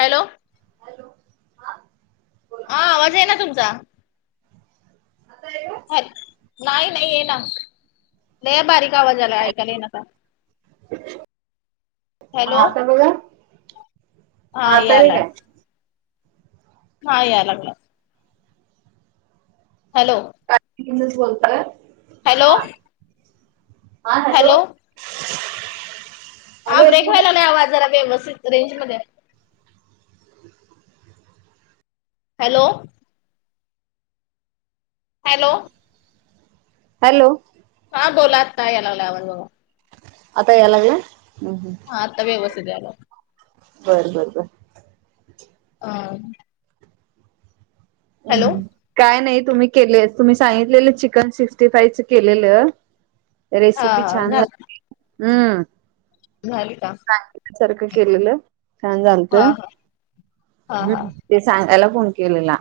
Hello hello हा बोला हा आवाज आहे ना तुमचा आता आहे का? ह नाही नाही ये ना नाही बारीक आवाज आला ऐकायला ये ना आता हॅलो हा आता बघा हा तरी काय हा याय लागला हॅलो का बोलतय हॅलो हा हॅलो हा हॅलो ब्रेक येतोय का? व्हायला नाही वाजाला व्यवस्थित रेंज मध्ये हॅलो हॅलो हॅलो हा बोलात का या लावला आवड बघ आता येलाग हम्म हम् मता व्यवस्थितला बर बर बर ह म काय नाही तुम्ही केले तुम्ही सांगितलेले चिकन सिक्स्टी फाईव च केलेलं हा रेसिपी हा छानते हम्म झाल का सारखं केलेलं छान हा झालतं. हा ह हा हा ते सांगायला फोन केलेला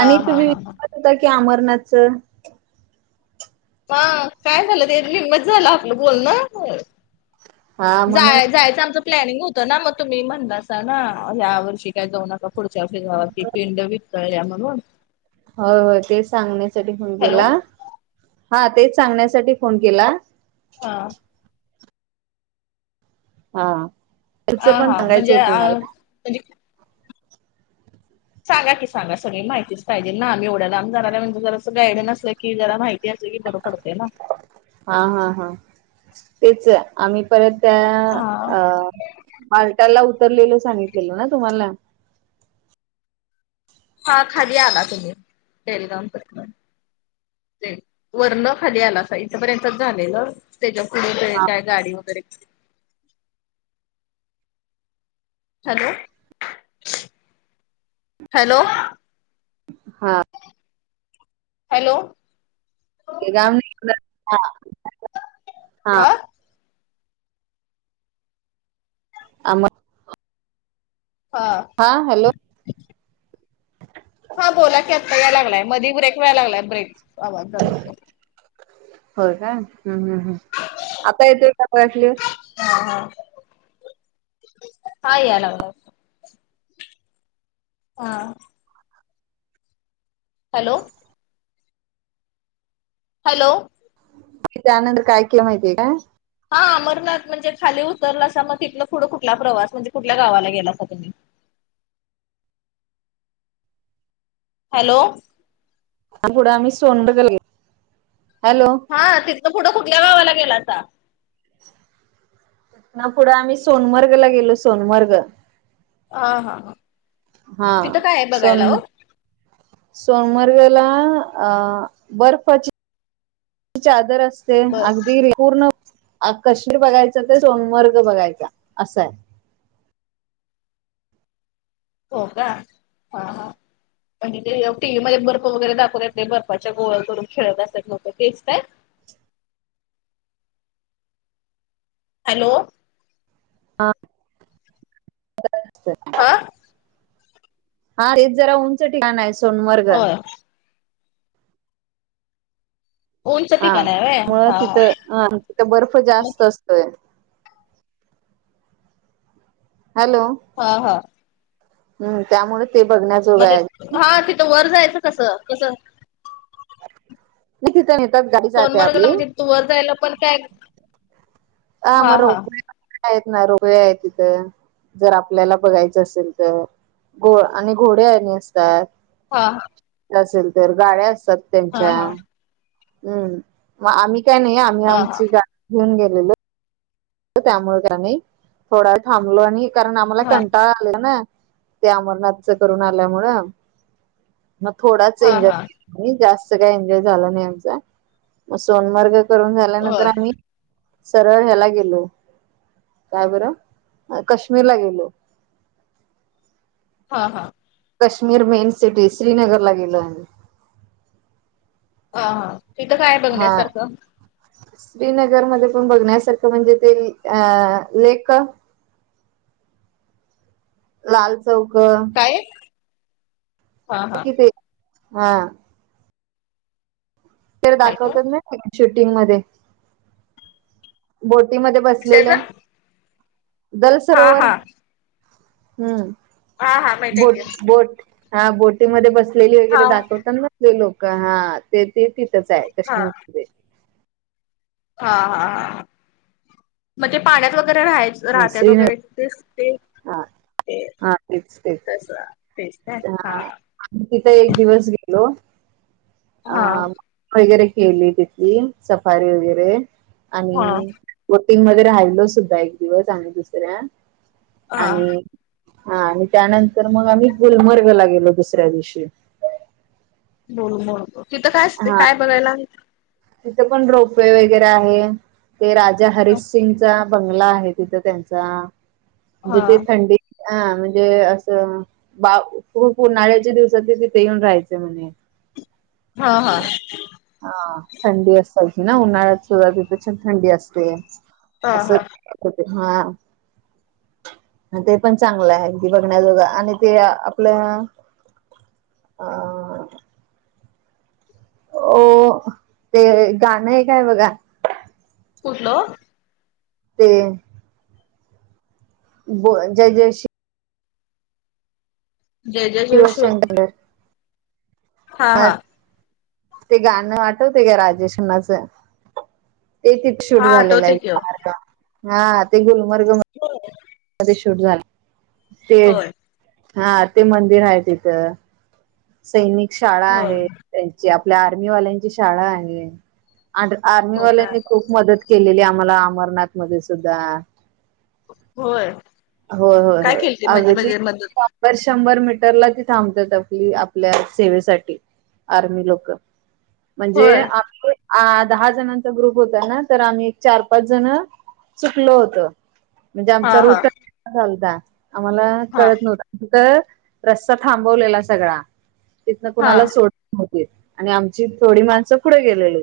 आणि हा तुम्हीच. हा होता की अमरनाथचं. हा काय झालं ते निम्मच झाला आपलं बोल ना. हा जा म्हणून जायचं आमच. प्लॅनिंग होत ना मग तुम्ही म्हणतासा ना या वर्षी काय जाऊ नका. पुढच्या वर्षे आपल्या गावातली [unintelligible] पिंड विकतळल्या म्हणून हो होय तेच सांगण्यासाठी फोन हॅलो केला हा तेच सांगण्यासाठी फोन केला. हा हा खरच हा पण [inaudible] हा म्हणजे सांगायचं अ होतु मला म्हणजे. सांगा की सांग सगळी माहितीच पाहिजेल ना आम्ही एवढ्या लांब जाणार आहे म्हणजे जरासं गायडन असलं की. की जरा माहिती असेल कि बर पडते ना. हा हा हा तेच आम्ही परत हा अ. पाल्टाला उतरलेलं सांगितलेलं ना तुम्हाला. हा खाली आला तुम्ही टरगाम पर्यंत. वरण खाली आला इथपर्यंतच झालेलं त्याच्या पुुढे हा काय गाडी वगैरे. Hello hello. हा. हॅल. गम हा [unintelligible] हा आमर. हा. हां हॅलो. हा बोला की आता याय लागलाय मदी ब्रेक व्याला लागय ब्रेक आवाज जरास. हो का हम् हम् हम् आता येतोय का बघा क्लियर. हा हा हा यायला लागलाय. हा. हॅलो. हॅलो. त्या नंतर काय केलं माहिती हाय काय. हा अमरनाथ म्हणजे खाली उतरलासा मग तथ पुढं कुठला प्रवास म्हणजे कुठल्या गावाला गेलासा तुम्ही. हॅलो. आणि पुढं आम्ही सोंडल गेलो हॅलो. हा तिथलं पुुटं कुठल्या गावाला गेला सा. ना पुढं आम्ही सोनमर्गला गेलो सोनमर्ग. हा हा हा. हा तिथं काय आहे बघायला सोन. ओ? सोनमर्गला अ बर्फाची. चादर असते. ते बर अगदी री पूर्ण आ कशमीर बघायचं ते सोनमर्ग बघायचा असं आहे. हो का हा हा. म्हणजे ते टी व्ही मध्ये बर्फ वगैरे दाखवून येत ते बर्फच्या गोळ करून खेळत असतात मग ते तेचतकाय. हॅलो. हा [inaudible] हा. हा तेच जरा उंच ठिकाण आहे सोनमर्ग. होय उंच हा ठिकाण आहे व्हय मग हा हा. तिथं तिथं बर्फ मग जास्त असतोय. हॅलो. हा हा. हम् त्यामुळे ते बघण्या जोगा म्हणजे आहेत हा तिथं वर जायचं कसं कसं मी तिथे नेतात गाडी जाते आपली त वर जायला पण काय ह हा मग हा रोपवेैरे आहेत ना रोपवे आहेत तिथे जर आपल्याला बघायचं असेल तर घो आणि घोडे्या आणि असतात हा असेल तर गाड्या असतात हा त्यांच्या हा हम् मग आम्ही काय नाही आी हा आमची गाडी घेऊ गेलेलो त्यामुळे त्यानी थोडा थांबलो आणि कारण आम्हाला हा कंटाळ आले ना ते अमरनाथच करून आल्यामुळं मग थोडाच हा एंजॉय हा आणि जास्त काय एन्जॉय झाला नाही आमचा मग सोनमर्ग करून झाल्यानंतर होय आम्ही सरळ ह्याला गेलो काय बरं काश्मीरला गेलो हा हा काश्मीर मेन सिटी श्रीनगर ला गेल ह हा तिथं काय बघण्यासारखं श्रीनगर मध्ये पण बघण्यासारखं म्हणजे ते अ लेख लाल चौक काय हा हा तिथे हा तर हाय का दाखवतो ना शूटिंग मध्ये बोटीमध्येध्ये कशाचा बसलेलं दल हा सरोवर हा हम्म हा हा माहित आहे बोट की बोट हा बोटीमध्ये बसलेली हा वगैरे दाखवतात ना ते लोक हा ते ते तिथंच आहे हा कश्मीर हा हा ह म्हणजे पाण्यात वगैरे राहायच राहत्यात वगैरे श्रीनगर तेच ते हा ते हा तेच तस तेच हा आ् तिथं एक दिवस गेलो अ हा वगैरे केली तिथली सफारी वगैरे आणि हा वोटिंग मध्ये राहिलो सुद्धा एक दिवस आणि् दुसऱ्या हा आणि हा आणि त्यानंतर मग आम्ही गुलमर्गला गेलो दुसऱ्या दिवशी ब ब तिथं काय असते काय बघायला तिथे पण रोपवे वगैरे आहे ते राजा हरीश सिंगचा बंगला आहे तिथ त्यांचा हा जिथे थंडी अा म्हणजे असं बा खूप उन्हाळ्याच्या दिवसात तिथे येऊन राहायचें म्हणे हा हा हा थंडी असा ना उन्हाळ्यात सुरुवाती प छान थंडी असते हा असं हा हो हा ते पण चांगलं आहे अदी बघण्याजोगा आणि ते आपलं ह हो ते गाणं आहे काय बघा कुठलं ते ब जय जय श्री जय जय जश शिवशंकर अ हा ते गाणं वाठवते का राजेश खन्नाचे ते तिथ शूट हा झालेलं आठवते की ओ आहे अर्धा आ ते गुलमर्ग बरोबर मध्ये शूट झाला ते हा ते मंदिर आहे तिथं सैनिक शाळा होय आहे त्यांची आपल्या आर्मीवाल्यांची शाळा आहे आड हो काय आर्मीवाल्यांनी खूप मदत केलेली आम्हाला अमरनाथ मध्ये सुद्धा. होय होय. होय. काय होय. केलती म्हणजे अगदी म्हणजे मदत दर शंभर मीटरला ती थांबत्यात आपली आप आपल्या सेवेसाठी आर्मी लोक म्हणजे होय आमी अ दहा जणांचा ग्रुप होता ना तर आम्ही एक चार पाच जण चुकलो होतो. म्हणजे हा आमचा हा रूट [unintelligible] झालता. आम्हाला हा कळत नव्हत. तिरं रस्ता थांबवलेला सगळा. तिथन हा कुणाला सोडत नव्हतीतं आणि आमची थोडी माणसं पुढे गेलेलीत.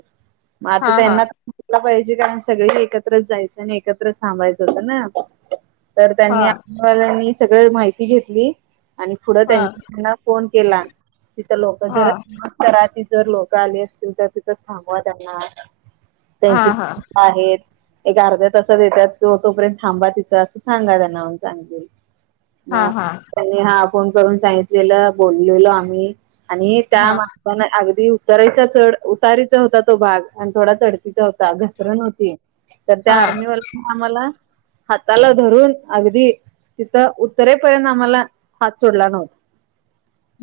हा आता हा त्यांना - - तुला पाहिजे कारण सगळे एकत्र जायचं आणि एकत्रचं थांबायचं होत ना. तर हा त्यांनी आर्मीवाल्यांनी सगळ माहिती घेतली आणि पुढं हा त्यांना फोन केला. तिथं लोक हा जर [unintelligible] ती जर लोक आली असतील तर तिथं थांबवा त्यांना. हा हा त्यांची आहेत. एक अर्ध्या तासात येतात तो तोपर्यंत थांबा तिथं असं सांगा त्यांना म्हणुन सांगितलेल. हा मग हा त्यानी हा फोन करून सांगितलेलं. बोललेलो आम्ही आणि त्या हा मा पण अगदी उतारीचा चढ उतारीचा होता तो भाग आणि थोडा चढतीचा होता घसरण होती. तर त्या हा आर्मीवाल्यानी आम्हाला हाताला धरून अगदी तिथं उत्तरेपर्यंत आम्हाला हात सोडला नव्हता.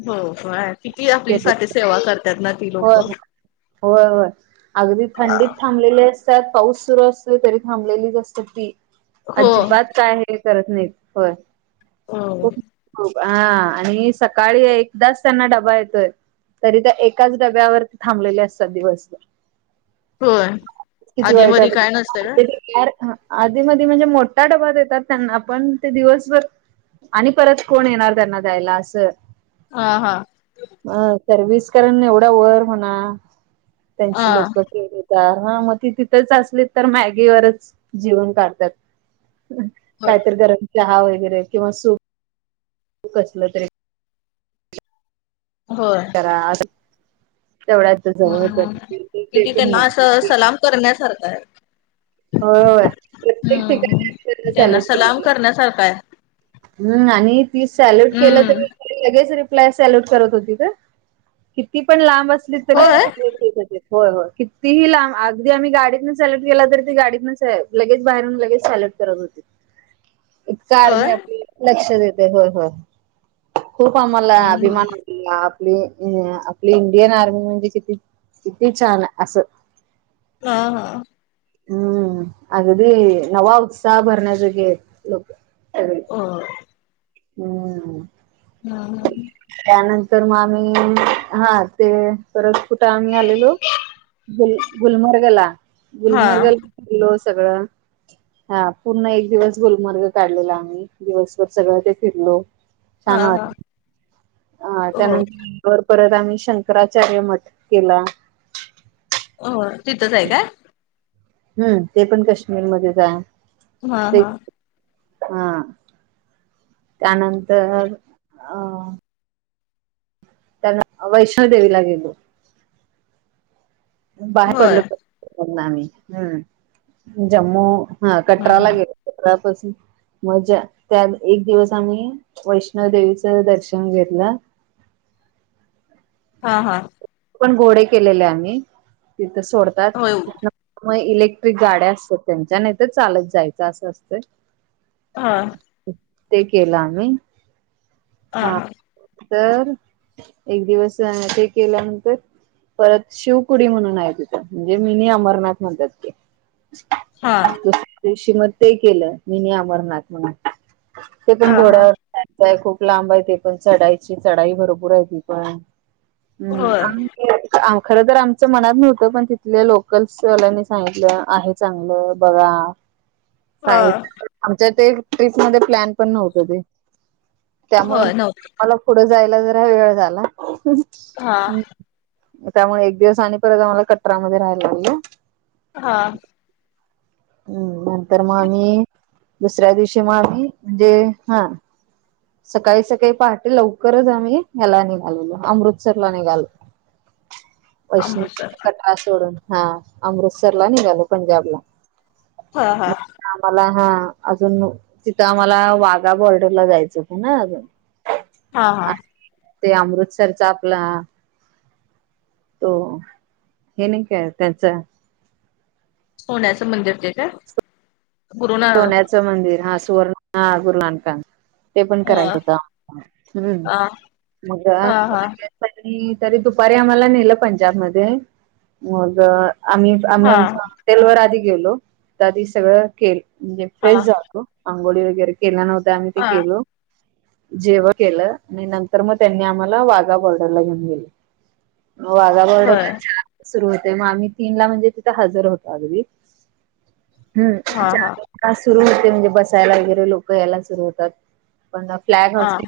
हो काय किती आपली साती नव्हता सेवा करतात ना. ती होय. लोक होय, होय. अगदी थंडीत थांबलेली अस - - त्यात पाऊस सुरु असतोयं तरी थांबलेलीच असत्यात ती. हो अजिबात काय ते करत नाहीत. होय. हं. खूप खूप हा आणि सकाळी एकदाच त्यांना डबा येतोय, तरी त्या- - एकाच डब्यावरती थांबलेले असतात दिवसभर. होय किती वाईट आधीमधी काय नसतय का [unintelligible] आधी मधी म्हणजे मोठा डबा देतात त्यांना पण, ते दिवसभर - - आणि परत कोण येणार त्यांना द्यायला असं. हा. हा. अ सरविस करण एवढ वर म्हणा हा त्यांची लोक- - [unintelligible] हं मग ती तिथंच असली तर मॅगीवरच जीवुण काढत्यात. होय काहीतरी गरम चहा वगैरे किंवा सूप असलं तरी. होय. करा तेवढा ह, हम. किती त्यांना असं सलाम - - करण्यासारख हाय. होय होय प्रत्येक हं. ठिकाणी आम्ही त्यांना सलाम - - करण्यासारखा हाय. हम् आणि ती सॅल्यूट केलं हम्म तरी, लगेच रि प्लाय सेल्यूट करत होती हं किती पण लांब असली तरी ते होय सेल्यूट देत होतीत. होय. होय. कितीही लांब अगदी आम्ही गाडीतनं सेल्युट केला तर, ते गाडीत न लगेच बाहेरून लगेच सेलेक्ट करत होते. इतकं आर्मी होय अ लक्ष देतयं. होय. होय. खूप आम्हाला हम्म अभिमान अ आपली आपली इंडियन आर्मी म्हणजे किती किती छान असं. हा. हा. हम्म. अगदी नवा उत्साह भरण्या जोगी हाईत लोक सगळी. अ हम्. हम् ह. त्यानंतर म आम्ही हा ते परत कुठे आम्ही आलेलो? गुल गुलमर्गला हा गुलमर्गला खोललो सगळं हा पूर्ण एक दिवस गुलमर्ग काढलेला आम्ही दिवसभर सगळं ते फिरलो ान वा हा अ हो त्यानंतरवर परत आम्ही शंकराचार्य मठ केला हो तिथंच आहे का हम्म ते पण काश्मीरमध्येध्ये जा आहे हा ते हा हा त्यानंतर अ वैष्णो देेवीला गेलो बाहेर होय पडलो आम्ही हम् जम्मू हा कटराला गेलो पस मजा त्यात एक दिवस आम्ही वैष्णव देेवीचं दर्शन घेतलं हा हा पण घोडे केलेले आम्ही तिथं सोडतात होय त मग इलेक्ट्रिक गाड्या असतात त्यांच्या नाही तर चालत जायचं असं असतं हा ते केलं आम्ही हा तर एक दिवस ते केल्या परत शिवकुडी म्हणून आहे तिथं म्हणजे मिनी अमरनाथ म्हणतात ते हा दिवशी म ते केलं मीनी अमरनाथ म्हणून ते हा पण हा घोड्यावर य खूप लांब आहे ते पण चढायची चढाई भरपूर आहे ती पण हम्म होय ह खरं तर आमचं मनात नव्हतं पण तिथले लोकल्सल्यांनी सांगितलं आहे चांगलं बघा ह आमच्या ते ट्रिप मध्ये प्लॅन पण नव्हत ते त्यामुळे होय नव्हतं मला पुढे जायला जरा वेळ झाला हा त्यामुळे एक दिवस आणि परत आम्हाला कटरामध्येध्ये राहायला लाग हा हम्म नंतर मग आम्ही दुसऱ्या दिवशी मग आम्ही म्हणजे हा सकाळी सकाळी पहाटे लवकरच आम्ही याला निघालेलो अमृतसरला निघालो वैष्ण अमृतसर कटरा सोडून हा अमृतसर ला निघालो पंजाबला हा हा मग आम्हाला हा अजून तिथं आम्हाला वाघा बॉर्डरला जायचं हो हो ना अजून हा हा आणि ते अमृतसरच आपलं त हे नाही काय त्यांच सोण्याचं मंदिर ते काय पुरुना सोन्याचं मंदिर हा सुवर्ण हा गुरलानकाां ते पण ह करायचं होतं हम् हा हा मग हा तरी दुपारी आम्हाला नेलं पंजाब मध्ये मग आम्ही आम्ही हा आमच्या हॉटेलवरर आधी गेलो तर आधी सगळं केल म्हणजे फ्रेश हा जातो पांगोळी वगैरे केल्या नव्हत्या आम्ही ते हा केलो जेवण केलं आणि नंतर मग त्यांनी आम्हाला वाघा बॉर्डरला घेऊन गेले ह मग वाघा बर्ड होय सुरु होते मग आम्ही तीन ला म्हणजे तिथं हजर होतो अगदी हम् हा हा च सुरू होते म्हणजे बसायला वगैरे लोक यायला सुरू होतात प फ्लॅग हा हॉस्ट